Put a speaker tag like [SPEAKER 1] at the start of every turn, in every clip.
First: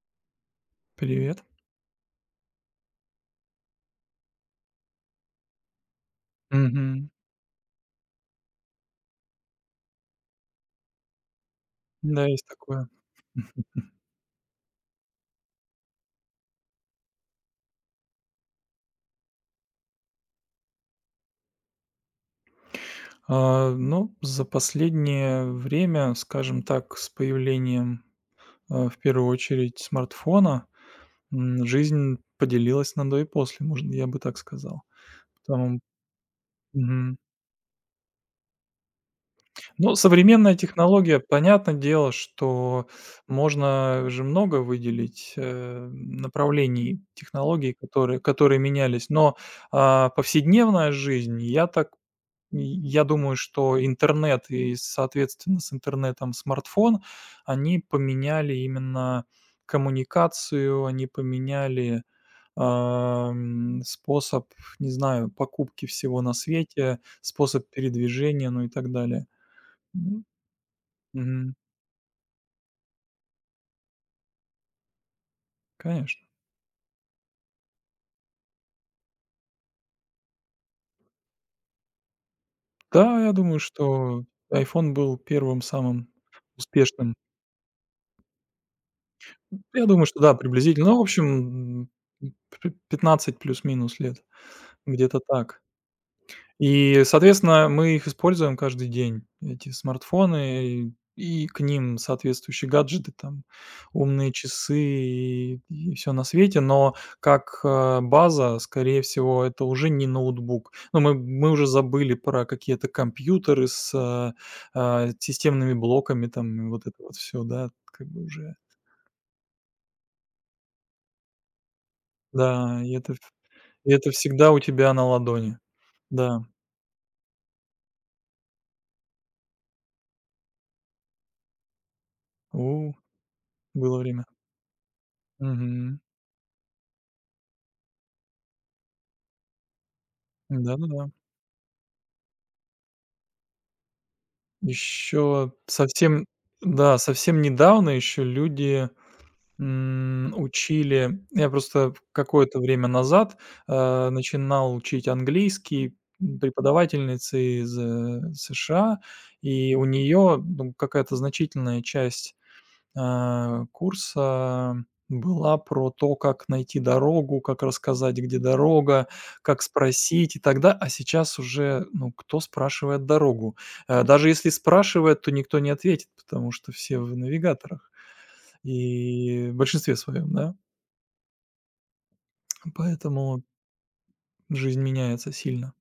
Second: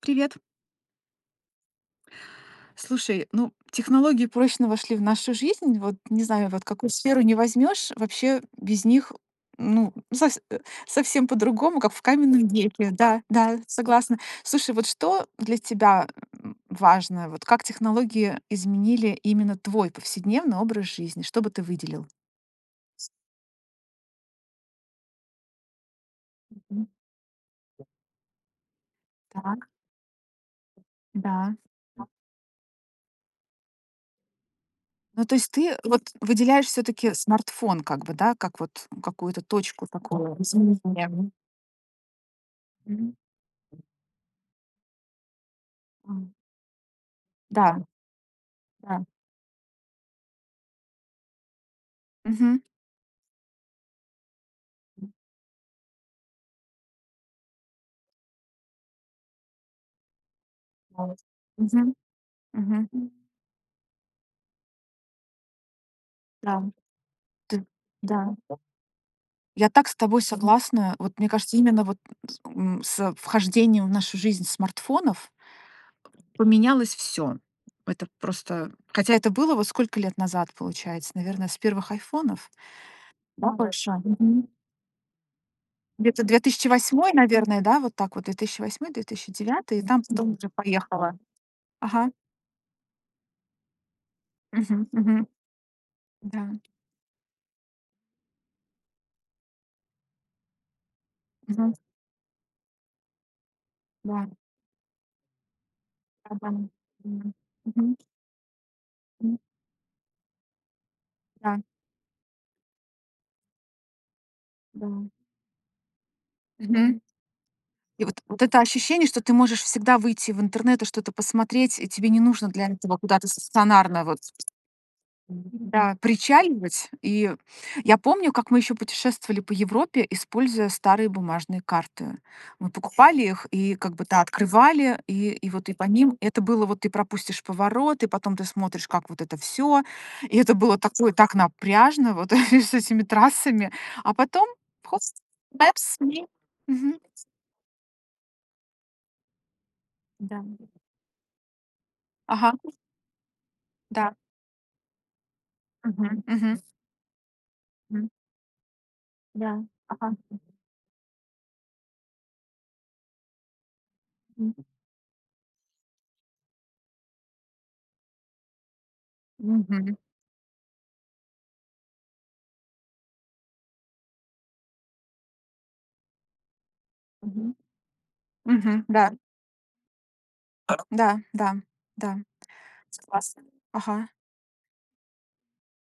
[SPEAKER 1] Привет.
[SPEAKER 2] Привет.
[SPEAKER 1] Слушай, ну, технологии прочно вошли в нашу жизнь. Вот не знаю, вот какую
[SPEAKER 2] Мгм.
[SPEAKER 1] сферу не возьмешь, вообще без них, ну, совсем по-другому, как в
[SPEAKER 2] Да, есть
[SPEAKER 1] каменном
[SPEAKER 2] такое.
[SPEAKER 1] веке. Да, да, согласна. Слушай, вот что для тебя важно? Вот как технологии изменили именно твой повседневный образ жизни? Что бы ты выделил?
[SPEAKER 2] Ну, за последнее время, скажем
[SPEAKER 1] Мгм.
[SPEAKER 2] так, с появлением, в первую
[SPEAKER 1] Так,
[SPEAKER 2] очередь смартфона,
[SPEAKER 1] да.
[SPEAKER 2] жизнь поделилась на до и после, можно я бы так сказал.
[SPEAKER 1] Ну, то есть ты
[SPEAKER 2] Там,
[SPEAKER 1] вот выделяешь все-таки
[SPEAKER 2] мгм.
[SPEAKER 1] смартфон, как бы, да, как вот какую-то точку
[SPEAKER 2] Ну,
[SPEAKER 1] такого
[SPEAKER 2] современная технология,
[SPEAKER 1] изменения.
[SPEAKER 2] понятное дело, что можно же много выделить,
[SPEAKER 1] Мгм.
[SPEAKER 2] направлений технологий,
[SPEAKER 1] Да,
[SPEAKER 2] которые
[SPEAKER 1] да.
[SPEAKER 2] менялись, но, повседневная жизнь, я так И
[SPEAKER 1] Мгм.
[SPEAKER 2] я думаю, что интернет и, соответственно, с интернетом смартфон, они поменяли именно коммуникацию, они
[SPEAKER 1] Вот. Мгм,
[SPEAKER 2] поменяли,
[SPEAKER 1] мгм.
[SPEAKER 2] способ, не знаю, покупки всего на
[SPEAKER 1] Да,
[SPEAKER 2] свете,
[SPEAKER 1] ты
[SPEAKER 2] способ
[SPEAKER 1] да.
[SPEAKER 2] передвижения, ну и так далее.
[SPEAKER 1] Я так с тобой
[SPEAKER 2] М,
[SPEAKER 1] согласна. Вот мне
[SPEAKER 2] мгм,
[SPEAKER 1] кажется, именно вот с вхождением в нашу жизнь смартфонов
[SPEAKER 2] конечно.
[SPEAKER 1] поменялось все. Это просто хотя это было вот сколько лет назад, получается, наверное, с первых "Айфонов",
[SPEAKER 2] Да, я
[SPEAKER 1] да. Да,
[SPEAKER 2] думаю,
[SPEAKER 1] больше?
[SPEAKER 2] что
[SPEAKER 1] Мгм.
[SPEAKER 2] iPhone был первым самым
[SPEAKER 1] Где-то две тысячи восьмой,
[SPEAKER 2] успешным.
[SPEAKER 1] наверное, да, вот так вот, две тысячи восьмой, две тысячи 2009, и
[SPEAKER 2] Я
[SPEAKER 1] там
[SPEAKER 2] думаю, что
[SPEAKER 1] потом
[SPEAKER 2] да,
[SPEAKER 1] уже
[SPEAKER 2] приблизительно. Ну, в
[SPEAKER 1] поехала.
[SPEAKER 2] общем,
[SPEAKER 1] Ага.
[SPEAKER 2] м, п 15 плюс-минус лет,
[SPEAKER 1] Мгм,
[SPEAKER 2] где-то
[SPEAKER 1] мгм.
[SPEAKER 2] так.
[SPEAKER 1] Да.
[SPEAKER 2] И, соответственно, мы их используем каждый день, эти смартфоны, и к
[SPEAKER 1] Мгм.
[SPEAKER 2] ним соответствующие гаджеты, там
[SPEAKER 1] Да.
[SPEAKER 2] умные часы и все на
[SPEAKER 1] Да-да.
[SPEAKER 2] свете. Но
[SPEAKER 1] Мгм.
[SPEAKER 2] как,
[SPEAKER 1] Мгм.
[SPEAKER 2] база, скорее
[SPEAKER 1] М,
[SPEAKER 2] всего, это уже не ноутбук. Ну, мы
[SPEAKER 1] да,
[SPEAKER 2] уже забыли про какие-то компьютеры с,
[SPEAKER 1] да.
[SPEAKER 2] системными блоками, там, и вот это
[SPEAKER 1] Мгм.
[SPEAKER 2] вот все, да,
[SPEAKER 1] И
[SPEAKER 2] как
[SPEAKER 1] вот
[SPEAKER 2] бы
[SPEAKER 1] вот
[SPEAKER 2] уже.
[SPEAKER 1] это ощущение, что ты можешь всегда выйти в интернет и что-то посмотреть, и тебе не нужно для
[SPEAKER 2] Да,
[SPEAKER 1] этого куда-то
[SPEAKER 2] и
[SPEAKER 1] стационарно
[SPEAKER 2] это
[SPEAKER 1] вот.
[SPEAKER 2] всегда у тебя на ладони.
[SPEAKER 1] Да,
[SPEAKER 2] Да,
[SPEAKER 1] причаливать. И я помню, как мы еще путешествовали по Европе, используя старые бумажные карты. Мы
[SPEAKER 2] у,
[SPEAKER 1] покупали их и как
[SPEAKER 2] было
[SPEAKER 1] бы, да,
[SPEAKER 2] время.
[SPEAKER 1] открывали, и вот и по
[SPEAKER 2] Мгм.
[SPEAKER 1] ним это было вот ты пропустишь поворот, и потом ты смотришь, как вот это все. И это было
[SPEAKER 2] Да-да-да.
[SPEAKER 1] такое так напряжно вот с этими трассами. А потом хоп,
[SPEAKER 2] Еще
[SPEAKER 1] Maps
[SPEAKER 2] совсем
[SPEAKER 1] мне. Мгм.
[SPEAKER 2] Да, совсем недавно еще люди,
[SPEAKER 1] Да.
[SPEAKER 2] учили я просто
[SPEAKER 1] Ага,
[SPEAKER 2] какое-то время назад,
[SPEAKER 1] да.
[SPEAKER 2] начинал учить английский
[SPEAKER 1] Мгм, мгм,
[SPEAKER 2] преподавательницы из,
[SPEAKER 1] мгм.
[SPEAKER 2] США,
[SPEAKER 1] Да.
[SPEAKER 2] и у
[SPEAKER 1] Ага.
[SPEAKER 2] нее, ну, какая-то значительная часть курса была про то, как найти дорогу, как рассказать, где дорога, как
[SPEAKER 1] Мгм.
[SPEAKER 2] спросить и тогда. А сейчас уже, ну, кто спрашивает дорогу? Даже если спрашивает, то никто не ответит, потому что все в навигаторах.
[SPEAKER 1] Мгм. Да,
[SPEAKER 2] И в большинстве своем, да.
[SPEAKER 1] да, да, да.
[SPEAKER 2] Поэтому
[SPEAKER 1] Согласна. Ага,
[SPEAKER 2] жизнь меняется сильно.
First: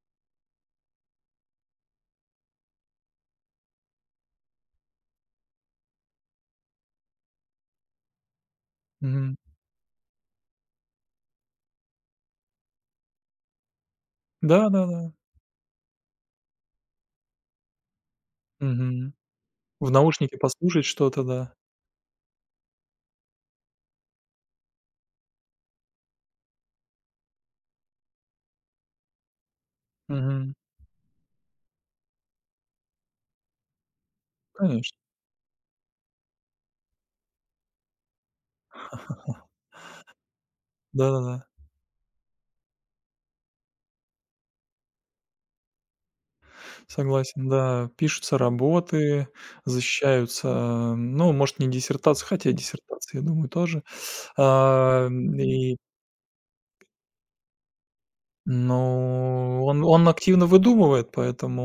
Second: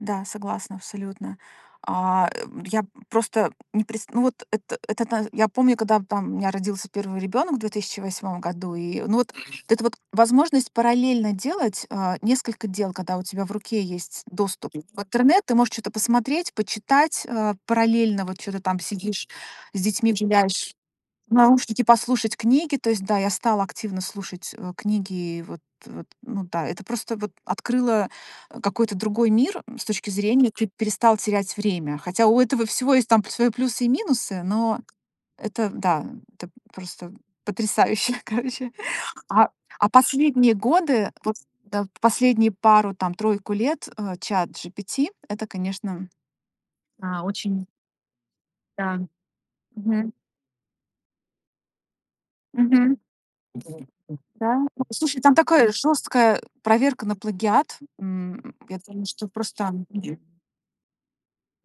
[SPEAKER 1] да, согласна абсолютно. Я просто не пред ну вот это та я помню, когда там у меня родился первый ребенок в 2008 году, и ну
[SPEAKER 2] Мгм.
[SPEAKER 1] вот. Мгм. Вот эта вот возможность параллельно делать, несколько дел, когда у тебя в руке есть доступ. Мгм.
[SPEAKER 2] Да-да-да.
[SPEAKER 1] В интернет, ты можешь что то посмотреть, почитать, параллельно вот что то там
[SPEAKER 2] Мгм.
[SPEAKER 1] сидишь с
[SPEAKER 2] В
[SPEAKER 1] детьми
[SPEAKER 2] наушнике
[SPEAKER 1] гуляешь.
[SPEAKER 2] послушать что-то, да.
[SPEAKER 1] Наушники послушать книги. То есть, да, я стала активно слушать, книги. И вот вот, ну да, это просто вот открыло, какой-то другой мир, с точки зрения
[SPEAKER 2] Мгм.
[SPEAKER 1] ты перестал терять время. Хотя у этого всего есть там свои плюсы и минусы, но
[SPEAKER 2] Конечно.
[SPEAKER 1] это, да, это просто потрясающе, короче. А а последние годы, вот,
[SPEAKER 2] Да-да-да.
[SPEAKER 1] да, последние пару, там, тройку лет, ChatGPT- это, конечно,
[SPEAKER 2] Согласен,
[SPEAKER 1] очень,
[SPEAKER 2] да. Пишутся
[SPEAKER 1] да.
[SPEAKER 2] работы,
[SPEAKER 1] Мгм.
[SPEAKER 2] защищаются, ну, может, не диссертации, хотя
[SPEAKER 1] Мгм.
[SPEAKER 2] диссертации, я думаю, тоже.
[SPEAKER 1] Да? Ну,
[SPEAKER 2] А,
[SPEAKER 1] слушай, там такая
[SPEAKER 2] и,
[SPEAKER 1] жесткая проверка на плагиат. Я думаю, что
[SPEAKER 2] ну,
[SPEAKER 1] просто.
[SPEAKER 2] он активно выдумывает,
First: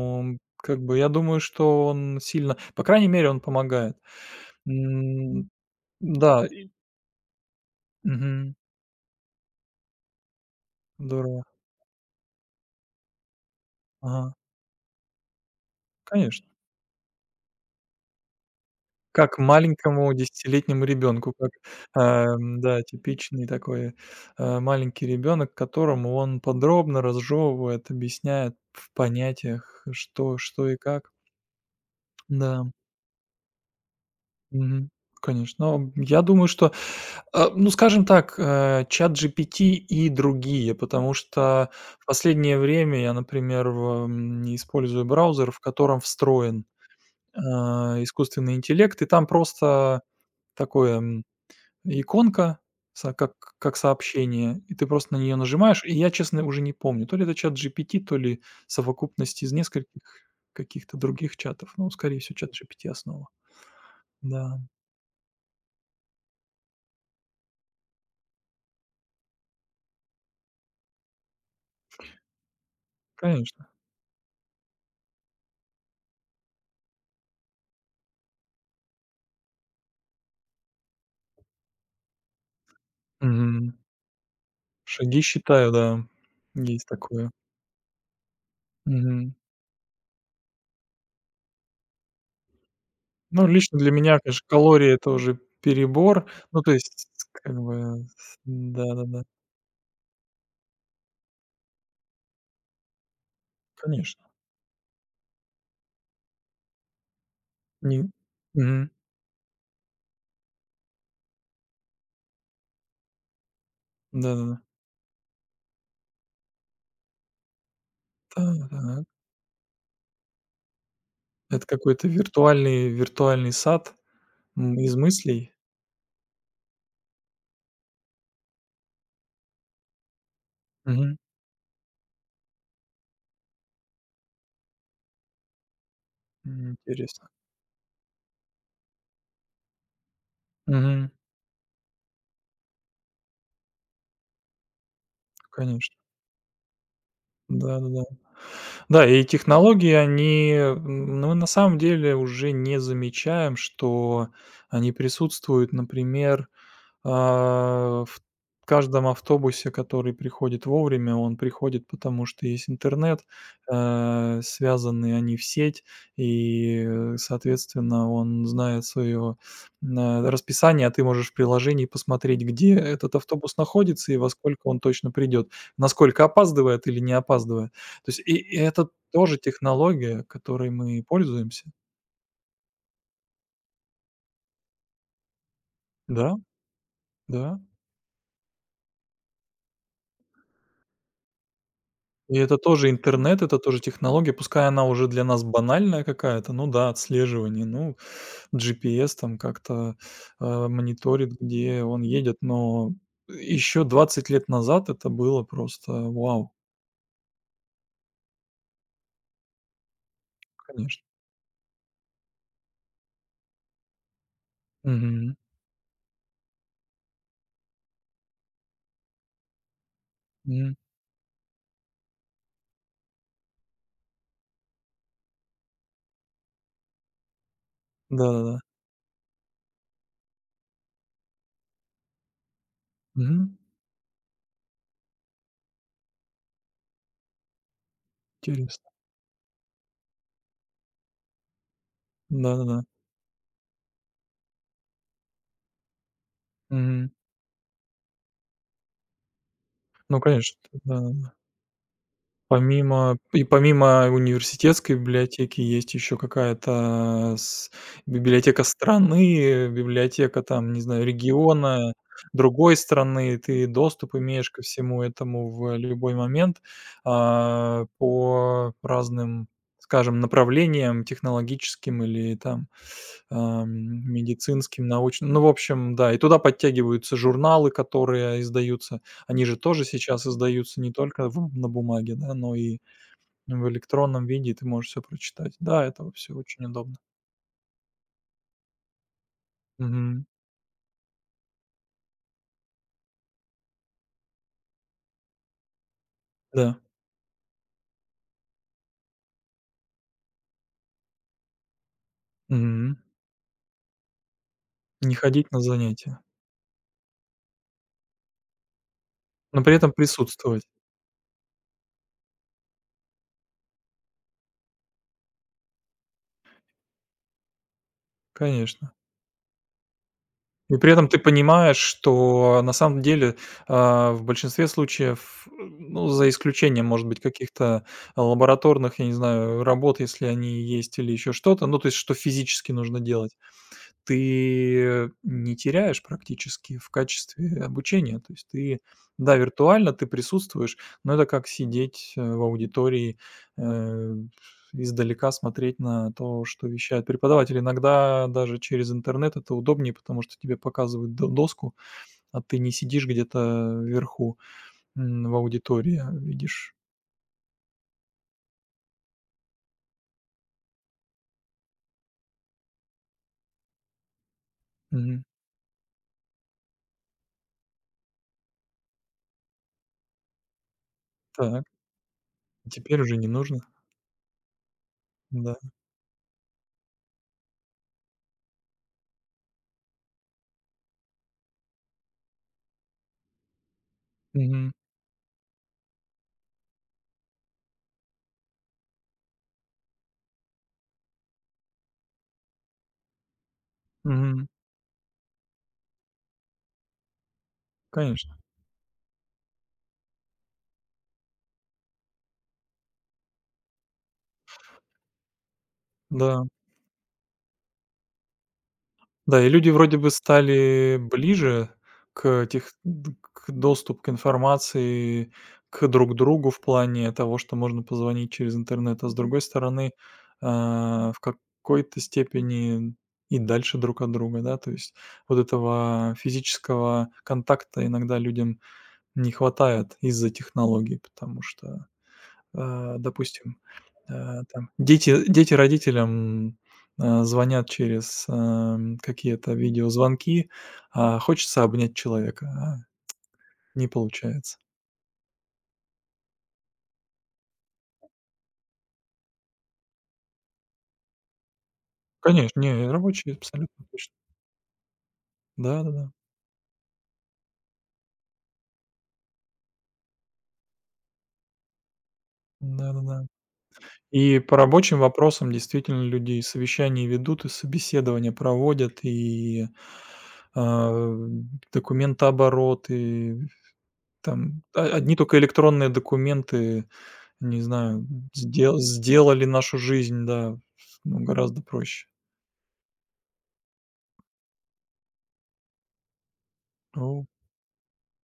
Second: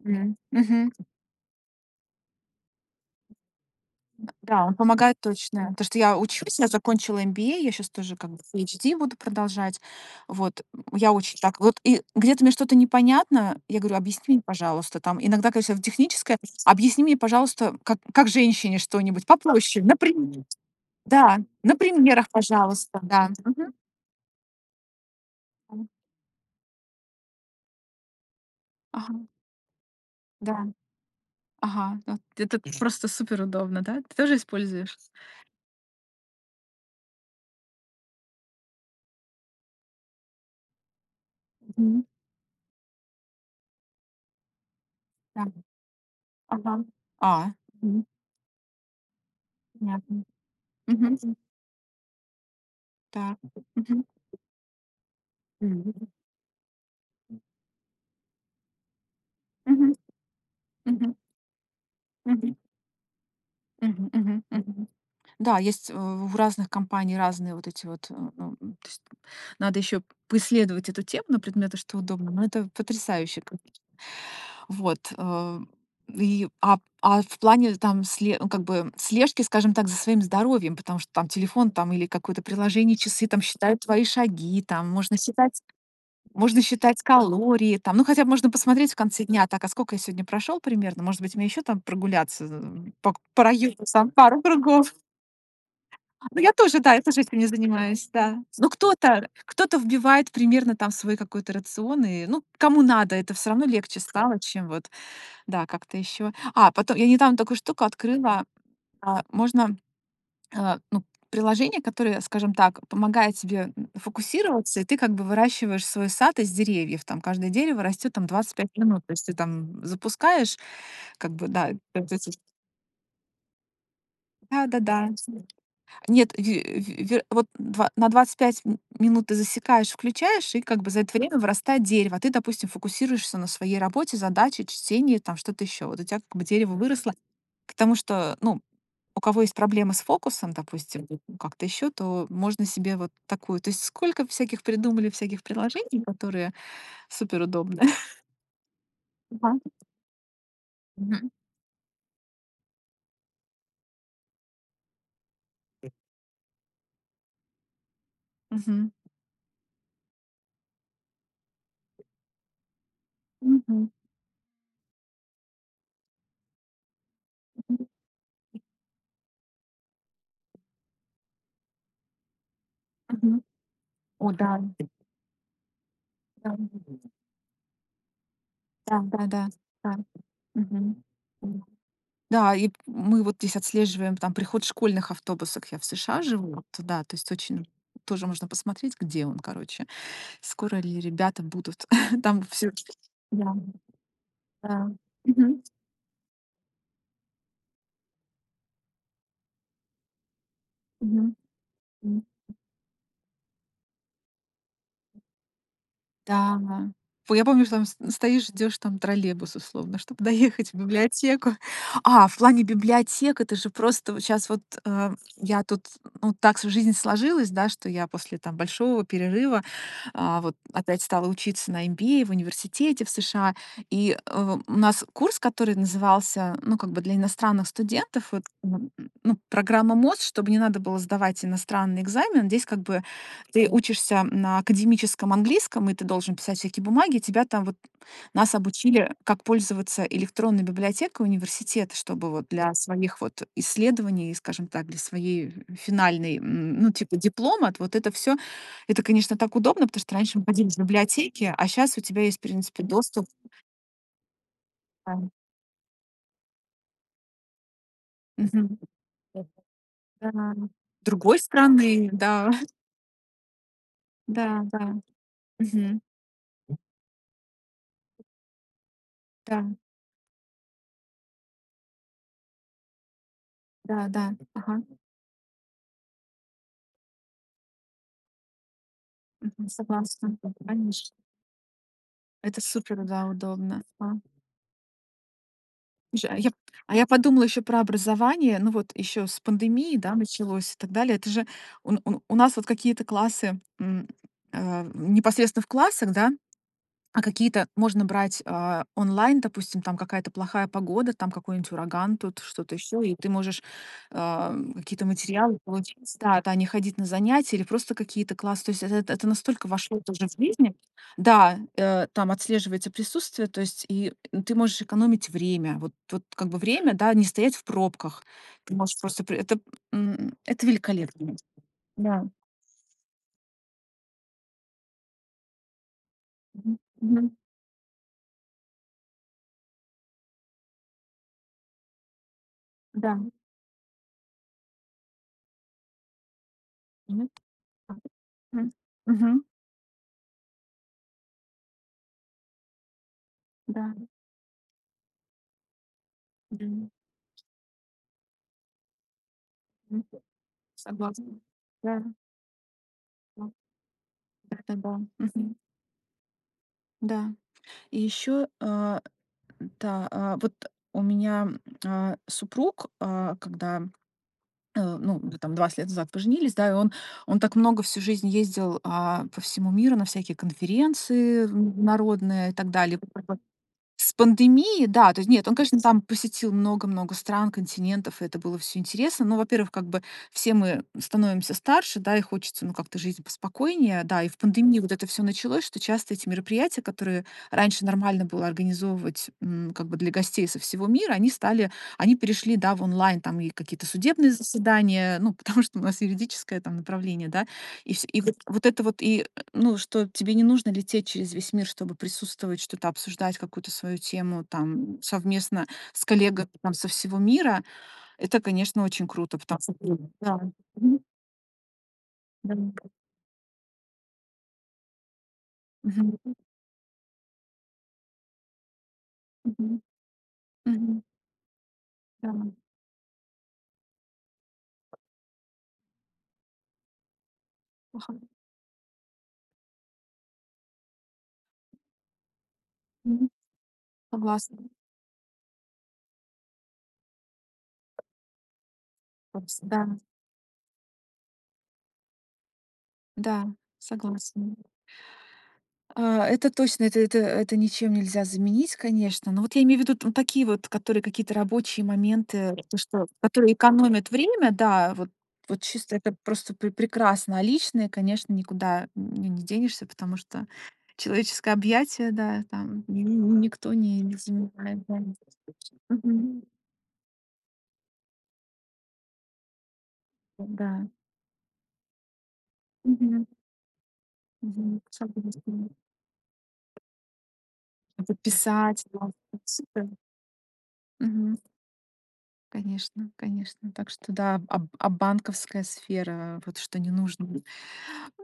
[SPEAKER 1] Мгм.
[SPEAKER 2] как
[SPEAKER 1] Мгм.
[SPEAKER 2] бы, я думаю, что он сильно по крайней мере, он помогает.
[SPEAKER 1] Да, он помогает
[SPEAKER 2] М,
[SPEAKER 1] точно. Потому что я
[SPEAKER 2] да,
[SPEAKER 1] учусь, я
[SPEAKER 2] и
[SPEAKER 1] закончила MBA, я сейчас тоже как бы
[SPEAKER 2] мгм.
[SPEAKER 1] PhD буду продолжать. Вот, я очень
[SPEAKER 2] Здорово.
[SPEAKER 1] так вот и где-то мне что-то непонятно, я говорю: "Объясни
[SPEAKER 2] Ага,
[SPEAKER 1] мне, пожалуйста". Там иногда, конечно, в техническое:
[SPEAKER 2] конечно.
[SPEAKER 1] "Объясни мне, пожалуйста, как женщине что-нибудь
[SPEAKER 2] Как
[SPEAKER 1] попроще". На
[SPEAKER 2] маленькому десятилетнему ребенку,
[SPEAKER 1] да,
[SPEAKER 2] как,
[SPEAKER 1] на
[SPEAKER 2] да,
[SPEAKER 1] просто, да.
[SPEAKER 2] типичный такой, маленький ребенок, которому он подробно разжевывает, объясняет в
[SPEAKER 1] Ага,
[SPEAKER 2] понятиях, что и как.
[SPEAKER 1] ага. Вот. Это
[SPEAKER 2] Да,
[SPEAKER 1] просто супер удобно, да? Ты тоже
[SPEAKER 2] мгм,
[SPEAKER 1] используешь?
[SPEAKER 2] конечно. Но я думаю, что, ну, скажем так, ChatGPT и другие, потому что в последнее время я, например, не использую браузер,
[SPEAKER 1] Да.
[SPEAKER 2] в котором встроен, э,
[SPEAKER 1] А. Мгм.
[SPEAKER 2] искусственный интеллект, и там просто такое,
[SPEAKER 1] Мгм.
[SPEAKER 2] иконка, са
[SPEAKER 1] Так.
[SPEAKER 2] как
[SPEAKER 1] Мгм.
[SPEAKER 2] сообщение, и ты просто на нее нажимаешь. И я,
[SPEAKER 1] Мгм.
[SPEAKER 2] честно, уже не помню, то ли это чат GPT, то ли совокупность из
[SPEAKER 1] Мгм.
[SPEAKER 2] нескольких каких-то
[SPEAKER 1] Мгм.
[SPEAKER 2] других чатов. Ну, скорее всего, чат
[SPEAKER 1] Мгм.
[SPEAKER 2] GPT основа.
[SPEAKER 1] Мгм. Мгм.
[SPEAKER 2] Да,
[SPEAKER 1] Мгм. Да, есть, в разных компаний разные вот эти вот, ну, то есть надо еще поисследовать эту тему на предмет, а что удобно. Но это потрясающе как.
[SPEAKER 2] конечно.
[SPEAKER 1] Вот, и, в плане там сле ну, как бы слежки, скажем так, за своим здоровьем, потому что там телефон там или какое-то приложение, часы там
[SPEAKER 2] Мгм.
[SPEAKER 1] считают твои шаги, там можно
[SPEAKER 2] Шаги
[SPEAKER 1] считать.
[SPEAKER 2] считаю, да,
[SPEAKER 1] Можно
[SPEAKER 2] есть
[SPEAKER 1] считать
[SPEAKER 2] такое.
[SPEAKER 1] калории там. Ну, хотя бы можно посмотреть в конце
[SPEAKER 2] Мгм.
[SPEAKER 1] дня: так, а сколько я сегодня прошел примерно? Может быть, мне еще там прогуляться, по
[SPEAKER 2] Ну,
[SPEAKER 1] району
[SPEAKER 2] лично для
[SPEAKER 1] там
[SPEAKER 2] меня,
[SPEAKER 1] пару
[SPEAKER 2] конечно, калории —
[SPEAKER 1] кругов?
[SPEAKER 2] это уже перебор.
[SPEAKER 1] Ну, я
[SPEAKER 2] Ну, то
[SPEAKER 1] тоже, да, я
[SPEAKER 2] есть,
[SPEAKER 1] тоже этим не
[SPEAKER 2] как бы,
[SPEAKER 1] занимаюсь,
[SPEAKER 2] с
[SPEAKER 1] да. Ну,
[SPEAKER 2] да-да-да,
[SPEAKER 1] кто-то вбивает примерно там свой какой-то рацион и, ну, кому надо. Это все равно легче
[SPEAKER 2] конечно.
[SPEAKER 1] стало, чем вот, да, как-то еще. А, потом я недавно такую штуку
[SPEAKER 2] Не
[SPEAKER 1] открыла.
[SPEAKER 2] Мгм.
[SPEAKER 1] А, можно ну, приложение, которое, скажем так, помогает тебе
[SPEAKER 2] Да-да-да.
[SPEAKER 1] фокусироваться, и ты как бы выращиваешь свой сад из деревьев. Там каждое дерево растет там
[SPEAKER 2] Да,
[SPEAKER 1] 25 минут.
[SPEAKER 2] да.
[SPEAKER 1] То есть ты там запускаешь, как бы,
[SPEAKER 2] Это
[SPEAKER 1] да,
[SPEAKER 2] какой-то
[SPEAKER 1] то есть
[SPEAKER 2] виртуальный сад.
[SPEAKER 1] да,
[SPEAKER 2] М,
[SPEAKER 1] да,
[SPEAKER 2] из
[SPEAKER 1] да.
[SPEAKER 2] мыслей?
[SPEAKER 1] Нет, на 25 минут ты засекаешь, включаешь, и как бы за это
[SPEAKER 2] Мгм.
[SPEAKER 1] время вырастает дерево. А ты, допустим, фокусируешься на своей работе, задаче, чтении, там что-то еще. Вот у тебя как бы
[SPEAKER 2] М,
[SPEAKER 1] дерево выросло,
[SPEAKER 2] интересно.
[SPEAKER 1] потому что, ну, у кого есть проблемы с фокусом, допустим.
[SPEAKER 2] Мгм.
[SPEAKER 1] Мгм. Как-то еще, то можно себе вот такую. То есть сколько всяких придумали всяких
[SPEAKER 2] Конечно.
[SPEAKER 1] приложений, которые суперудобны.
[SPEAKER 2] Да-да-да. Да, да. Да, и
[SPEAKER 1] Да.
[SPEAKER 2] технологии, они, ну,
[SPEAKER 1] Мгм.
[SPEAKER 2] мы на самом деле уже не замечаем, что они присутствуют, например, в
[SPEAKER 1] Мгм.
[SPEAKER 2] каждом автобусе, который приходит вовремя, он приходит, потому что есть интернет, связаны они в сеть, и,
[SPEAKER 1] Мгм.
[SPEAKER 2] соответственно, он знает свое расписание, а ты можешь в приложении посмотреть, где этот
[SPEAKER 1] Мгм.
[SPEAKER 2] автобус находится и во
[SPEAKER 1] О, да.
[SPEAKER 2] сколько он точно придет, насколько
[SPEAKER 1] Да.
[SPEAKER 2] опаздывает или не опаздывает. То есть и это
[SPEAKER 1] Да, да,
[SPEAKER 2] тоже
[SPEAKER 1] да. Да.
[SPEAKER 2] технология, которой
[SPEAKER 1] Мгм.
[SPEAKER 2] мы
[SPEAKER 1] Мгм.
[SPEAKER 2] пользуемся.
[SPEAKER 1] Да, и мы вот здесь отслеживаем там приход школьных автобусов. Я в США
[SPEAKER 2] Да,
[SPEAKER 1] живу, вот, да, то есть
[SPEAKER 2] да.
[SPEAKER 1] очень тоже можно посмотреть, где он, короче. Скоро ли ребята будут
[SPEAKER 2] И
[SPEAKER 1] там
[SPEAKER 2] это
[SPEAKER 1] все.
[SPEAKER 2] тоже интернет, это тоже технология, пускай она
[SPEAKER 1] Да.
[SPEAKER 2] уже для нас банальная какая-то, ну да, отслеживание, ну, GPS там как-то, мониторит, где он едет, но еще 20 лет назад это было просто вау,
[SPEAKER 1] Да. П я помню, что там с стоишь, ждешь там троллейбус условно, чтобы доехать в
[SPEAKER 2] конечно.
[SPEAKER 1] библиотеку. А, в плане библиотек это же просто сейчас вот щас вот,
[SPEAKER 2] Мгм.
[SPEAKER 1] я тут, ну, так с жизнь сложилась, да, что я после там большого перерыва, вот
[SPEAKER 2] Мгм.
[SPEAKER 1] опять стала учиться на MBA в университете в США. И, у нас курс, который назывался, ну, как бы для иностранных студентов, вот,
[SPEAKER 2] Да-да-да.
[SPEAKER 1] ну, программа МОЗ, чтобы не надо было сдавать иностранный экзамен. Здесь как бы
[SPEAKER 2] Мгм.
[SPEAKER 1] ты учишься на академическом английском, и ты должен писать всякие бумаги. Тебя там вот нас
[SPEAKER 2] Интересно.
[SPEAKER 1] обучили, как пользоваться электронной библиотекой университета, чтобы вот для
[SPEAKER 2] Да-да-да.
[SPEAKER 1] своих вот исследований, скажем так, для своей финальной, ну,
[SPEAKER 2] Мгм.
[SPEAKER 1] типа диплома, вот вот это все, это, конечно, так удобно, потому что
[SPEAKER 2] Ну,
[SPEAKER 1] раньше мы
[SPEAKER 2] конечно,
[SPEAKER 1] ходили в
[SPEAKER 2] да.
[SPEAKER 1] библиотеки, а сейчас у тебя есть, в принципе,
[SPEAKER 2] Помимо
[SPEAKER 1] доступ.
[SPEAKER 2] и помимо университетской
[SPEAKER 1] а,
[SPEAKER 2] библиотеки есть еще какая-то с библиотека
[SPEAKER 1] мгм,
[SPEAKER 2] страны, библиотека
[SPEAKER 1] да,
[SPEAKER 2] там, не знаю,
[SPEAKER 1] другой
[SPEAKER 2] региона,
[SPEAKER 1] страны, да,
[SPEAKER 2] другой страны. Ты доступ имеешь ко
[SPEAKER 1] да, да,
[SPEAKER 2] всему этому в
[SPEAKER 1] мгм,
[SPEAKER 2] любой момент, по разным,
[SPEAKER 1] да,
[SPEAKER 2] скажем, направлениям технологическим или там,
[SPEAKER 1] да, да, ага,
[SPEAKER 2] медицинским, научным. Ну, в общем, да, и туда подтягиваются журналы, которые издаются, они же тоже сейчас
[SPEAKER 1] согласна.
[SPEAKER 2] издаются не только в на бумаге, да, но
[SPEAKER 1] Это
[SPEAKER 2] и
[SPEAKER 1] супер, да,
[SPEAKER 2] в
[SPEAKER 1] удобно. А,
[SPEAKER 2] электронном виде, и ты можешь все прочитать. Да, это
[SPEAKER 1] слушай,
[SPEAKER 2] все
[SPEAKER 1] а я
[SPEAKER 2] очень удобно.
[SPEAKER 1] а я подумала еще про образование, ну вот еще с пандемией, да,
[SPEAKER 2] Мгм.
[SPEAKER 1] началось и так далее. Это же у нас вот какие-то классы, непосредственно в классах, да,
[SPEAKER 2] Да.
[SPEAKER 1] а какие-то можно брать, онлайн, допустим, там какая-то плохая погода, там какой-нибудь ураган, тут что-то
[SPEAKER 2] Мгм.
[SPEAKER 1] еще, и ты можешь, какие-то
[SPEAKER 2] Не ходить
[SPEAKER 1] материалы
[SPEAKER 2] на
[SPEAKER 1] получить.
[SPEAKER 2] занятия,
[SPEAKER 1] Да, да, не ходить на занятия или просто какие-то классы. То есть это
[SPEAKER 2] но
[SPEAKER 1] настолько
[SPEAKER 2] при этом
[SPEAKER 1] вошло тоже в
[SPEAKER 2] присутствовать,
[SPEAKER 1] жизнь. Да, там отслеживается присутствие, то есть и ты можешь экономить время. Вот вот как бы время, да, не стоять в пробках. Ты
[SPEAKER 2] конечно.
[SPEAKER 1] можешь просто при это, это
[SPEAKER 2] И при этом ты
[SPEAKER 1] великолепно.
[SPEAKER 2] понимаешь,
[SPEAKER 1] Да.
[SPEAKER 2] что на самом деле, в большинстве случаев, ну, за
[SPEAKER 1] Мгм.
[SPEAKER 2] исключением, может быть,
[SPEAKER 1] Мгм.
[SPEAKER 2] каких-то лабораторных, я не знаю, работ, если они есть, или еще что-то, ну, то есть, что физически нужно
[SPEAKER 1] Да.
[SPEAKER 2] делать. Ты не теряешь практически в
[SPEAKER 1] Мгм.
[SPEAKER 2] качестве обучения. То есть
[SPEAKER 1] Мгм.
[SPEAKER 2] ты, да,
[SPEAKER 1] Мгм.
[SPEAKER 2] виртуально ты присутствуешь, но это как сидеть, в аудитории,
[SPEAKER 1] Да.
[SPEAKER 2] э, издалека смотреть на то, что
[SPEAKER 1] Да.
[SPEAKER 2] вещает преподаватель. Иногда даже через интернет это удобнее,
[SPEAKER 1] Мгм.
[SPEAKER 2] потому что тебе показывают
[SPEAKER 1] Согласна.
[SPEAKER 2] до доску,
[SPEAKER 1] Да,
[SPEAKER 2] а ты не сидишь
[SPEAKER 1] да,
[SPEAKER 2] где-то вверху,
[SPEAKER 1] да-да.
[SPEAKER 2] в
[SPEAKER 1] Мгм.
[SPEAKER 2] аудитории, а видишь.
[SPEAKER 1] Да. И еще, вот у меня, супруг, когда, ну,
[SPEAKER 2] Мгм.
[SPEAKER 1] мы там 20 лет назад поженились, да, и он так много всю жизнь ездил, по всему миру на всякие конференции,
[SPEAKER 2] Так,
[SPEAKER 1] народные и так далее.
[SPEAKER 2] теперь уже не нужно.
[SPEAKER 1] С пандемией, да, то есть нет,
[SPEAKER 2] Да.
[SPEAKER 1] он, конечно, там посетил много-много стран, континентов, и это было все интересно. Но, во-первых, как бы все мы становимся старше, да, и хочется, ну, как-то жизнь поспокойнее, да. И в
[SPEAKER 2] Мгм.
[SPEAKER 1] пандемии вот это все началось, что часто эти мероприятия, которые раньше нормально было организовывать, как бы для гостей со всего мира, они стали они перешли, да, в онлайн. Там и какие-то судебные
[SPEAKER 2] Мгм.
[SPEAKER 1] заседания, ну, потому что у нас юридическое там направление, да. И вс и
[SPEAKER 2] Конечно.
[SPEAKER 1] вот вот это вот и ну, что тебе не нужно лететь через весь мир, чтобы присутствовать, что-то обсуждать, какую-то свою тему там совместно с
[SPEAKER 2] Да.
[SPEAKER 1] коллегами там со всего мира. Это, конечно, очень круто,
[SPEAKER 2] Да, и
[SPEAKER 1] потому
[SPEAKER 2] люди
[SPEAKER 1] что.
[SPEAKER 2] вроде бы
[SPEAKER 1] Мгм. Да.
[SPEAKER 2] стали ближе к тех
[SPEAKER 1] Мгм. Да.
[SPEAKER 2] к информации, к друг
[SPEAKER 1] Мгм.
[SPEAKER 2] другу в плане того, что можно позвонить через интернет, а с другой
[SPEAKER 1] Мгм.
[SPEAKER 2] стороны,
[SPEAKER 1] Мгм.
[SPEAKER 2] в какой-то
[SPEAKER 1] Да.
[SPEAKER 2] степени и дальше друг от друга, да. То есть вот этого физического контакта
[SPEAKER 1] Ага.
[SPEAKER 2] иногда людям не хватает из-за технологий, потому что
[SPEAKER 1] Мгм.
[SPEAKER 2] допустим,
[SPEAKER 1] Согласна.
[SPEAKER 2] там дети родителям, звонят через, какие-то
[SPEAKER 1] Согласна. Да.
[SPEAKER 2] видеозвонки, а хочется обнять человека, а
[SPEAKER 1] Да.
[SPEAKER 2] не
[SPEAKER 1] Согласна.
[SPEAKER 2] получается.
[SPEAKER 1] Это точно, это ничем нельзя заменить, конечно. Но вот я имею в виду, такие вот, которые какие-то рабочие моменты,
[SPEAKER 2] Конечно,
[SPEAKER 1] то,
[SPEAKER 2] не,
[SPEAKER 1] что
[SPEAKER 2] рабочие
[SPEAKER 1] которые
[SPEAKER 2] абсолютно
[SPEAKER 1] экономят
[SPEAKER 2] точно.
[SPEAKER 1] время, да, вот вот чисто
[SPEAKER 2] Да-да-да,
[SPEAKER 1] это просто пре прекрасно. А личные, конечно, никуда, не денешься, потому что человеческое объятие, да, там ни ни
[SPEAKER 2] да-да-да.
[SPEAKER 1] никто не не
[SPEAKER 2] И по
[SPEAKER 1] заменяет, да.
[SPEAKER 2] рабочим вопросам действительно людей
[SPEAKER 1] Мгм.
[SPEAKER 2] совещания ведут, и собеседования проводят, и,
[SPEAKER 1] Да.
[SPEAKER 2] а, документооборот,
[SPEAKER 1] Мгм.
[SPEAKER 2] и там о
[SPEAKER 1] Мгм.
[SPEAKER 2] одни только
[SPEAKER 1] Согласна.
[SPEAKER 2] электронные документы, не знаю, сдел
[SPEAKER 1] Записать, да.
[SPEAKER 2] сделали нашу
[SPEAKER 1] Супер.
[SPEAKER 2] жизнь, да, ну,
[SPEAKER 1] Мгм.
[SPEAKER 2] гораздо проще.
[SPEAKER 1] Конечно, конечно. Так что да, б- а банковская сфера, вот что не
[SPEAKER 2] Ну
[SPEAKER 1] нужно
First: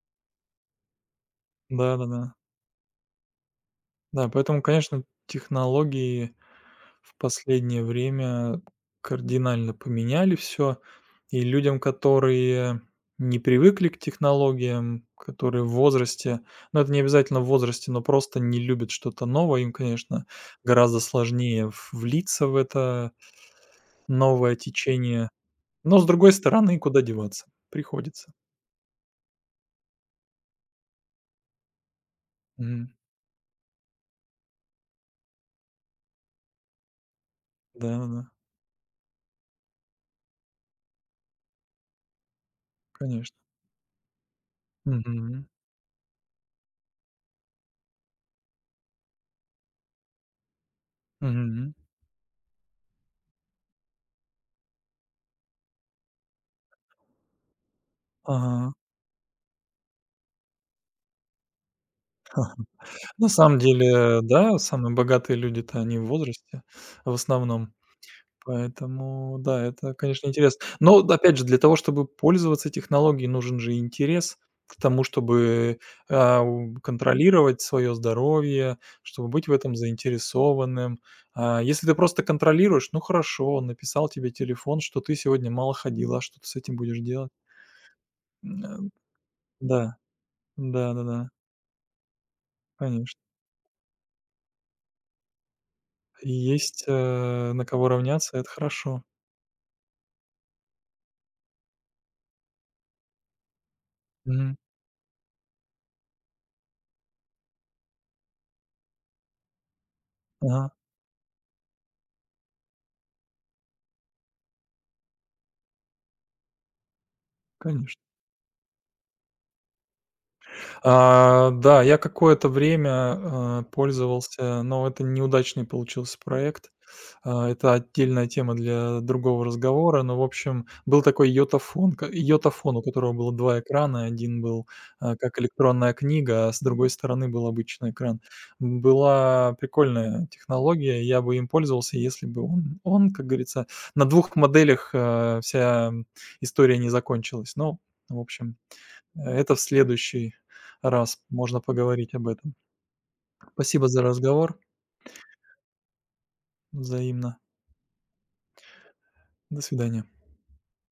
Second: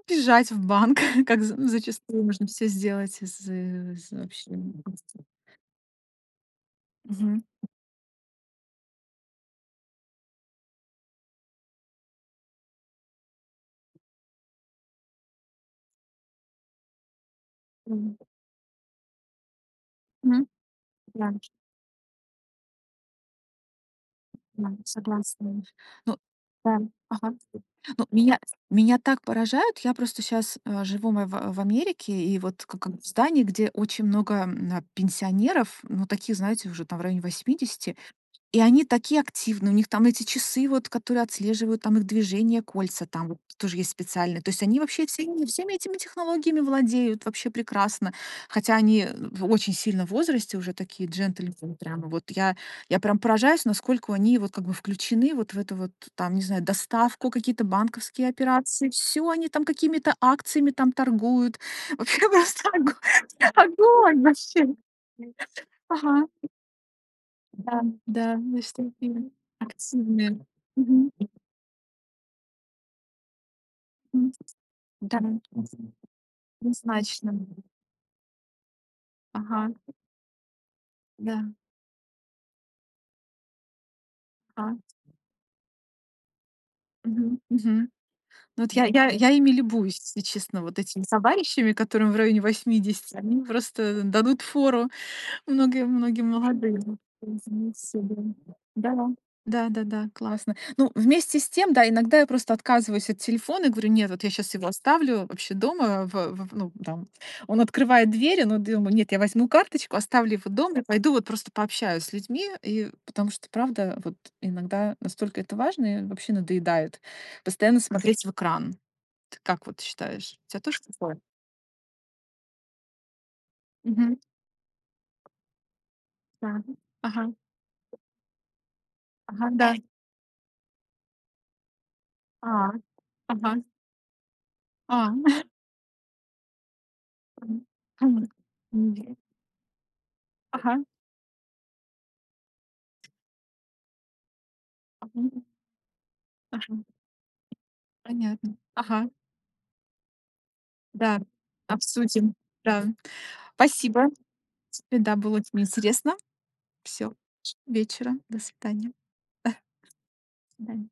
[SPEAKER 1] бежать в банк, как за-
[SPEAKER 2] да-да-да. Да,
[SPEAKER 1] зачастую
[SPEAKER 2] да.
[SPEAKER 1] можно все сделать из, из
[SPEAKER 2] Да,
[SPEAKER 1] вообще.
[SPEAKER 2] поэтому, конечно, технологии в
[SPEAKER 1] Мгм.
[SPEAKER 2] последнее время кардинально поменяли все. И людям, которые не привыкли к технологиям, которые в возрасте, ну, это не обязательно в возрасте, но
[SPEAKER 1] М,
[SPEAKER 2] просто не любят что-то новое, им, конечно,
[SPEAKER 1] Мгм.
[SPEAKER 2] гораздо
[SPEAKER 1] Да,
[SPEAKER 2] сложнее в влиться в это новое
[SPEAKER 1] да,
[SPEAKER 2] течение.
[SPEAKER 1] согласна.
[SPEAKER 2] Но, с
[SPEAKER 1] Ну.
[SPEAKER 2] другой стороны,
[SPEAKER 1] Да.
[SPEAKER 2] куда
[SPEAKER 1] Ага.
[SPEAKER 2] деваться?
[SPEAKER 1] Ну,
[SPEAKER 2] Приходится.
[SPEAKER 1] меня, меня так поражают. Я просто сейчас живу мы в Америке, и вот
[SPEAKER 2] Мгм.
[SPEAKER 1] как в здании, где очень много пенсионеров, ну, таких, знаете, уже там в районе 80.
[SPEAKER 2] Да-да-да,
[SPEAKER 1] И они такие активные, у них там эти часы вот, которые отслеживают там их движение, кольца там
[SPEAKER 2] конечно.
[SPEAKER 1] вот тоже есть специальные. То есть они вообще всеми
[SPEAKER 2] Мгм.
[SPEAKER 1] всеми этими технологиями владеют вообще прекрасно. Хотя они в очень сильно в возрасте уже такие
[SPEAKER 2] Мгм.
[SPEAKER 1] джентльмены прямо. Вот я прям поражаюсь, насколько они вот как бы включены вот в эту вот там, не знаю, доставку, какие-то банковские
[SPEAKER 2] Ага.
[SPEAKER 1] операции. Все они там какими-то акциями там торгуют. Вообще просто ого
[SPEAKER 2] На самом деле,
[SPEAKER 1] огонь
[SPEAKER 2] да,
[SPEAKER 1] вообще.
[SPEAKER 2] самые богатые люди-то они в
[SPEAKER 1] Ага.
[SPEAKER 2] возрасте в основном.
[SPEAKER 1] Да, да, вы же такие
[SPEAKER 2] Поэтому да, это, конечно,
[SPEAKER 1] активные.
[SPEAKER 2] интересно. Но
[SPEAKER 1] Мгм,
[SPEAKER 2] д опять же, для того, чтобы пользоваться технологией, нужен же
[SPEAKER 1] мгм.
[SPEAKER 2] интерес к тому,
[SPEAKER 1] Да,
[SPEAKER 2] чтобы, а, у
[SPEAKER 1] однозначно.
[SPEAKER 2] контролировать свое здоровье, чтобы быть в
[SPEAKER 1] Ага,
[SPEAKER 2] этом заинтересованным.
[SPEAKER 1] да,
[SPEAKER 2] А, если ты просто контролируешь, ну хорошо, он написал тебе
[SPEAKER 1] ага.
[SPEAKER 2] телефон, что ты сегодня мало ходила, а что ты с этим будешь делать?
[SPEAKER 1] Мгм, мгм.
[SPEAKER 2] М,
[SPEAKER 1] Ну вот
[SPEAKER 2] э,
[SPEAKER 1] я ими
[SPEAKER 2] да.
[SPEAKER 1] любуюсь, если честно, вот этими
[SPEAKER 2] Да-да-да,
[SPEAKER 1] товарищами, которым в районе 80.
[SPEAKER 2] конечно.
[SPEAKER 1] Они просто дадут фору. Многие многие
[SPEAKER 2] И
[SPEAKER 1] молодые
[SPEAKER 2] есть,
[SPEAKER 1] вот,
[SPEAKER 2] на
[SPEAKER 1] извне
[SPEAKER 2] кого
[SPEAKER 1] себя.
[SPEAKER 2] равняться, это хорошо.
[SPEAKER 1] Да, да-да-да, классно. Ну, вместе с тем, да, иногда я просто отказываюсь от телефона и говорю: "Нет, вот я сейчас
[SPEAKER 2] Мгм.
[SPEAKER 1] его оставлю вообще дома". В ну, там он открывает двери, но думаю: "Нет, я возьму карточку, оставлю его
[SPEAKER 2] Ага,
[SPEAKER 1] дома и пойду вот просто пообщаюсь с людьми". И потому что, правда, вот иногда настолько это важно и вообще надоедает постоянно
[SPEAKER 2] конечно.
[SPEAKER 1] смотреть в экран. Ты как вот считаешь, у тебя тоже такое?
[SPEAKER 2] А, да, я какое-то время,
[SPEAKER 1] Мгм.
[SPEAKER 2] пользовался, но это неудачный получился
[SPEAKER 1] Да.
[SPEAKER 2] проект.
[SPEAKER 1] Ага.
[SPEAKER 2] А, это отдельная тема для другого
[SPEAKER 1] Ага, да.
[SPEAKER 2] разговора, но, в общем, был такой йотафон, ка
[SPEAKER 1] А,
[SPEAKER 2] йотафон, у которого было
[SPEAKER 1] ага.
[SPEAKER 2] два экрана. Один был,
[SPEAKER 1] А.
[SPEAKER 2] как электронная книга, а с другой стороны был
[SPEAKER 1] Мгм.
[SPEAKER 2] обычный экран.
[SPEAKER 1] Мгм. Мгм.
[SPEAKER 2] Была прикольная
[SPEAKER 1] Ага.
[SPEAKER 2] технология, я бы им пользовался, если бы он, как говорится, на двух моделях,
[SPEAKER 1] Мгм.
[SPEAKER 2] вся
[SPEAKER 1] Ага.
[SPEAKER 2] история не закончилась. Но, в общем,
[SPEAKER 1] Понятно. Ага.
[SPEAKER 2] это в следующий раз
[SPEAKER 1] Да.
[SPEAKER 2] можно поговорить об
[SPEAKER 1] Обсудим.
[SPEAKER 2] этом.
[SPEAKER 1] Да.
[SPEAKER 2] Спасибо за
[SPEAKER 1] Спасибо
[SPEAKER 2] разговор.
[SPEAKER 1] тебе. Да, было очень интересно. Все.
[SPEAKER 2] Взаимно.
[SPEAKER 1] Вечера. До свидания. До
[SPEAKER 2] До свидания.
[SPEAKER 1] свидания.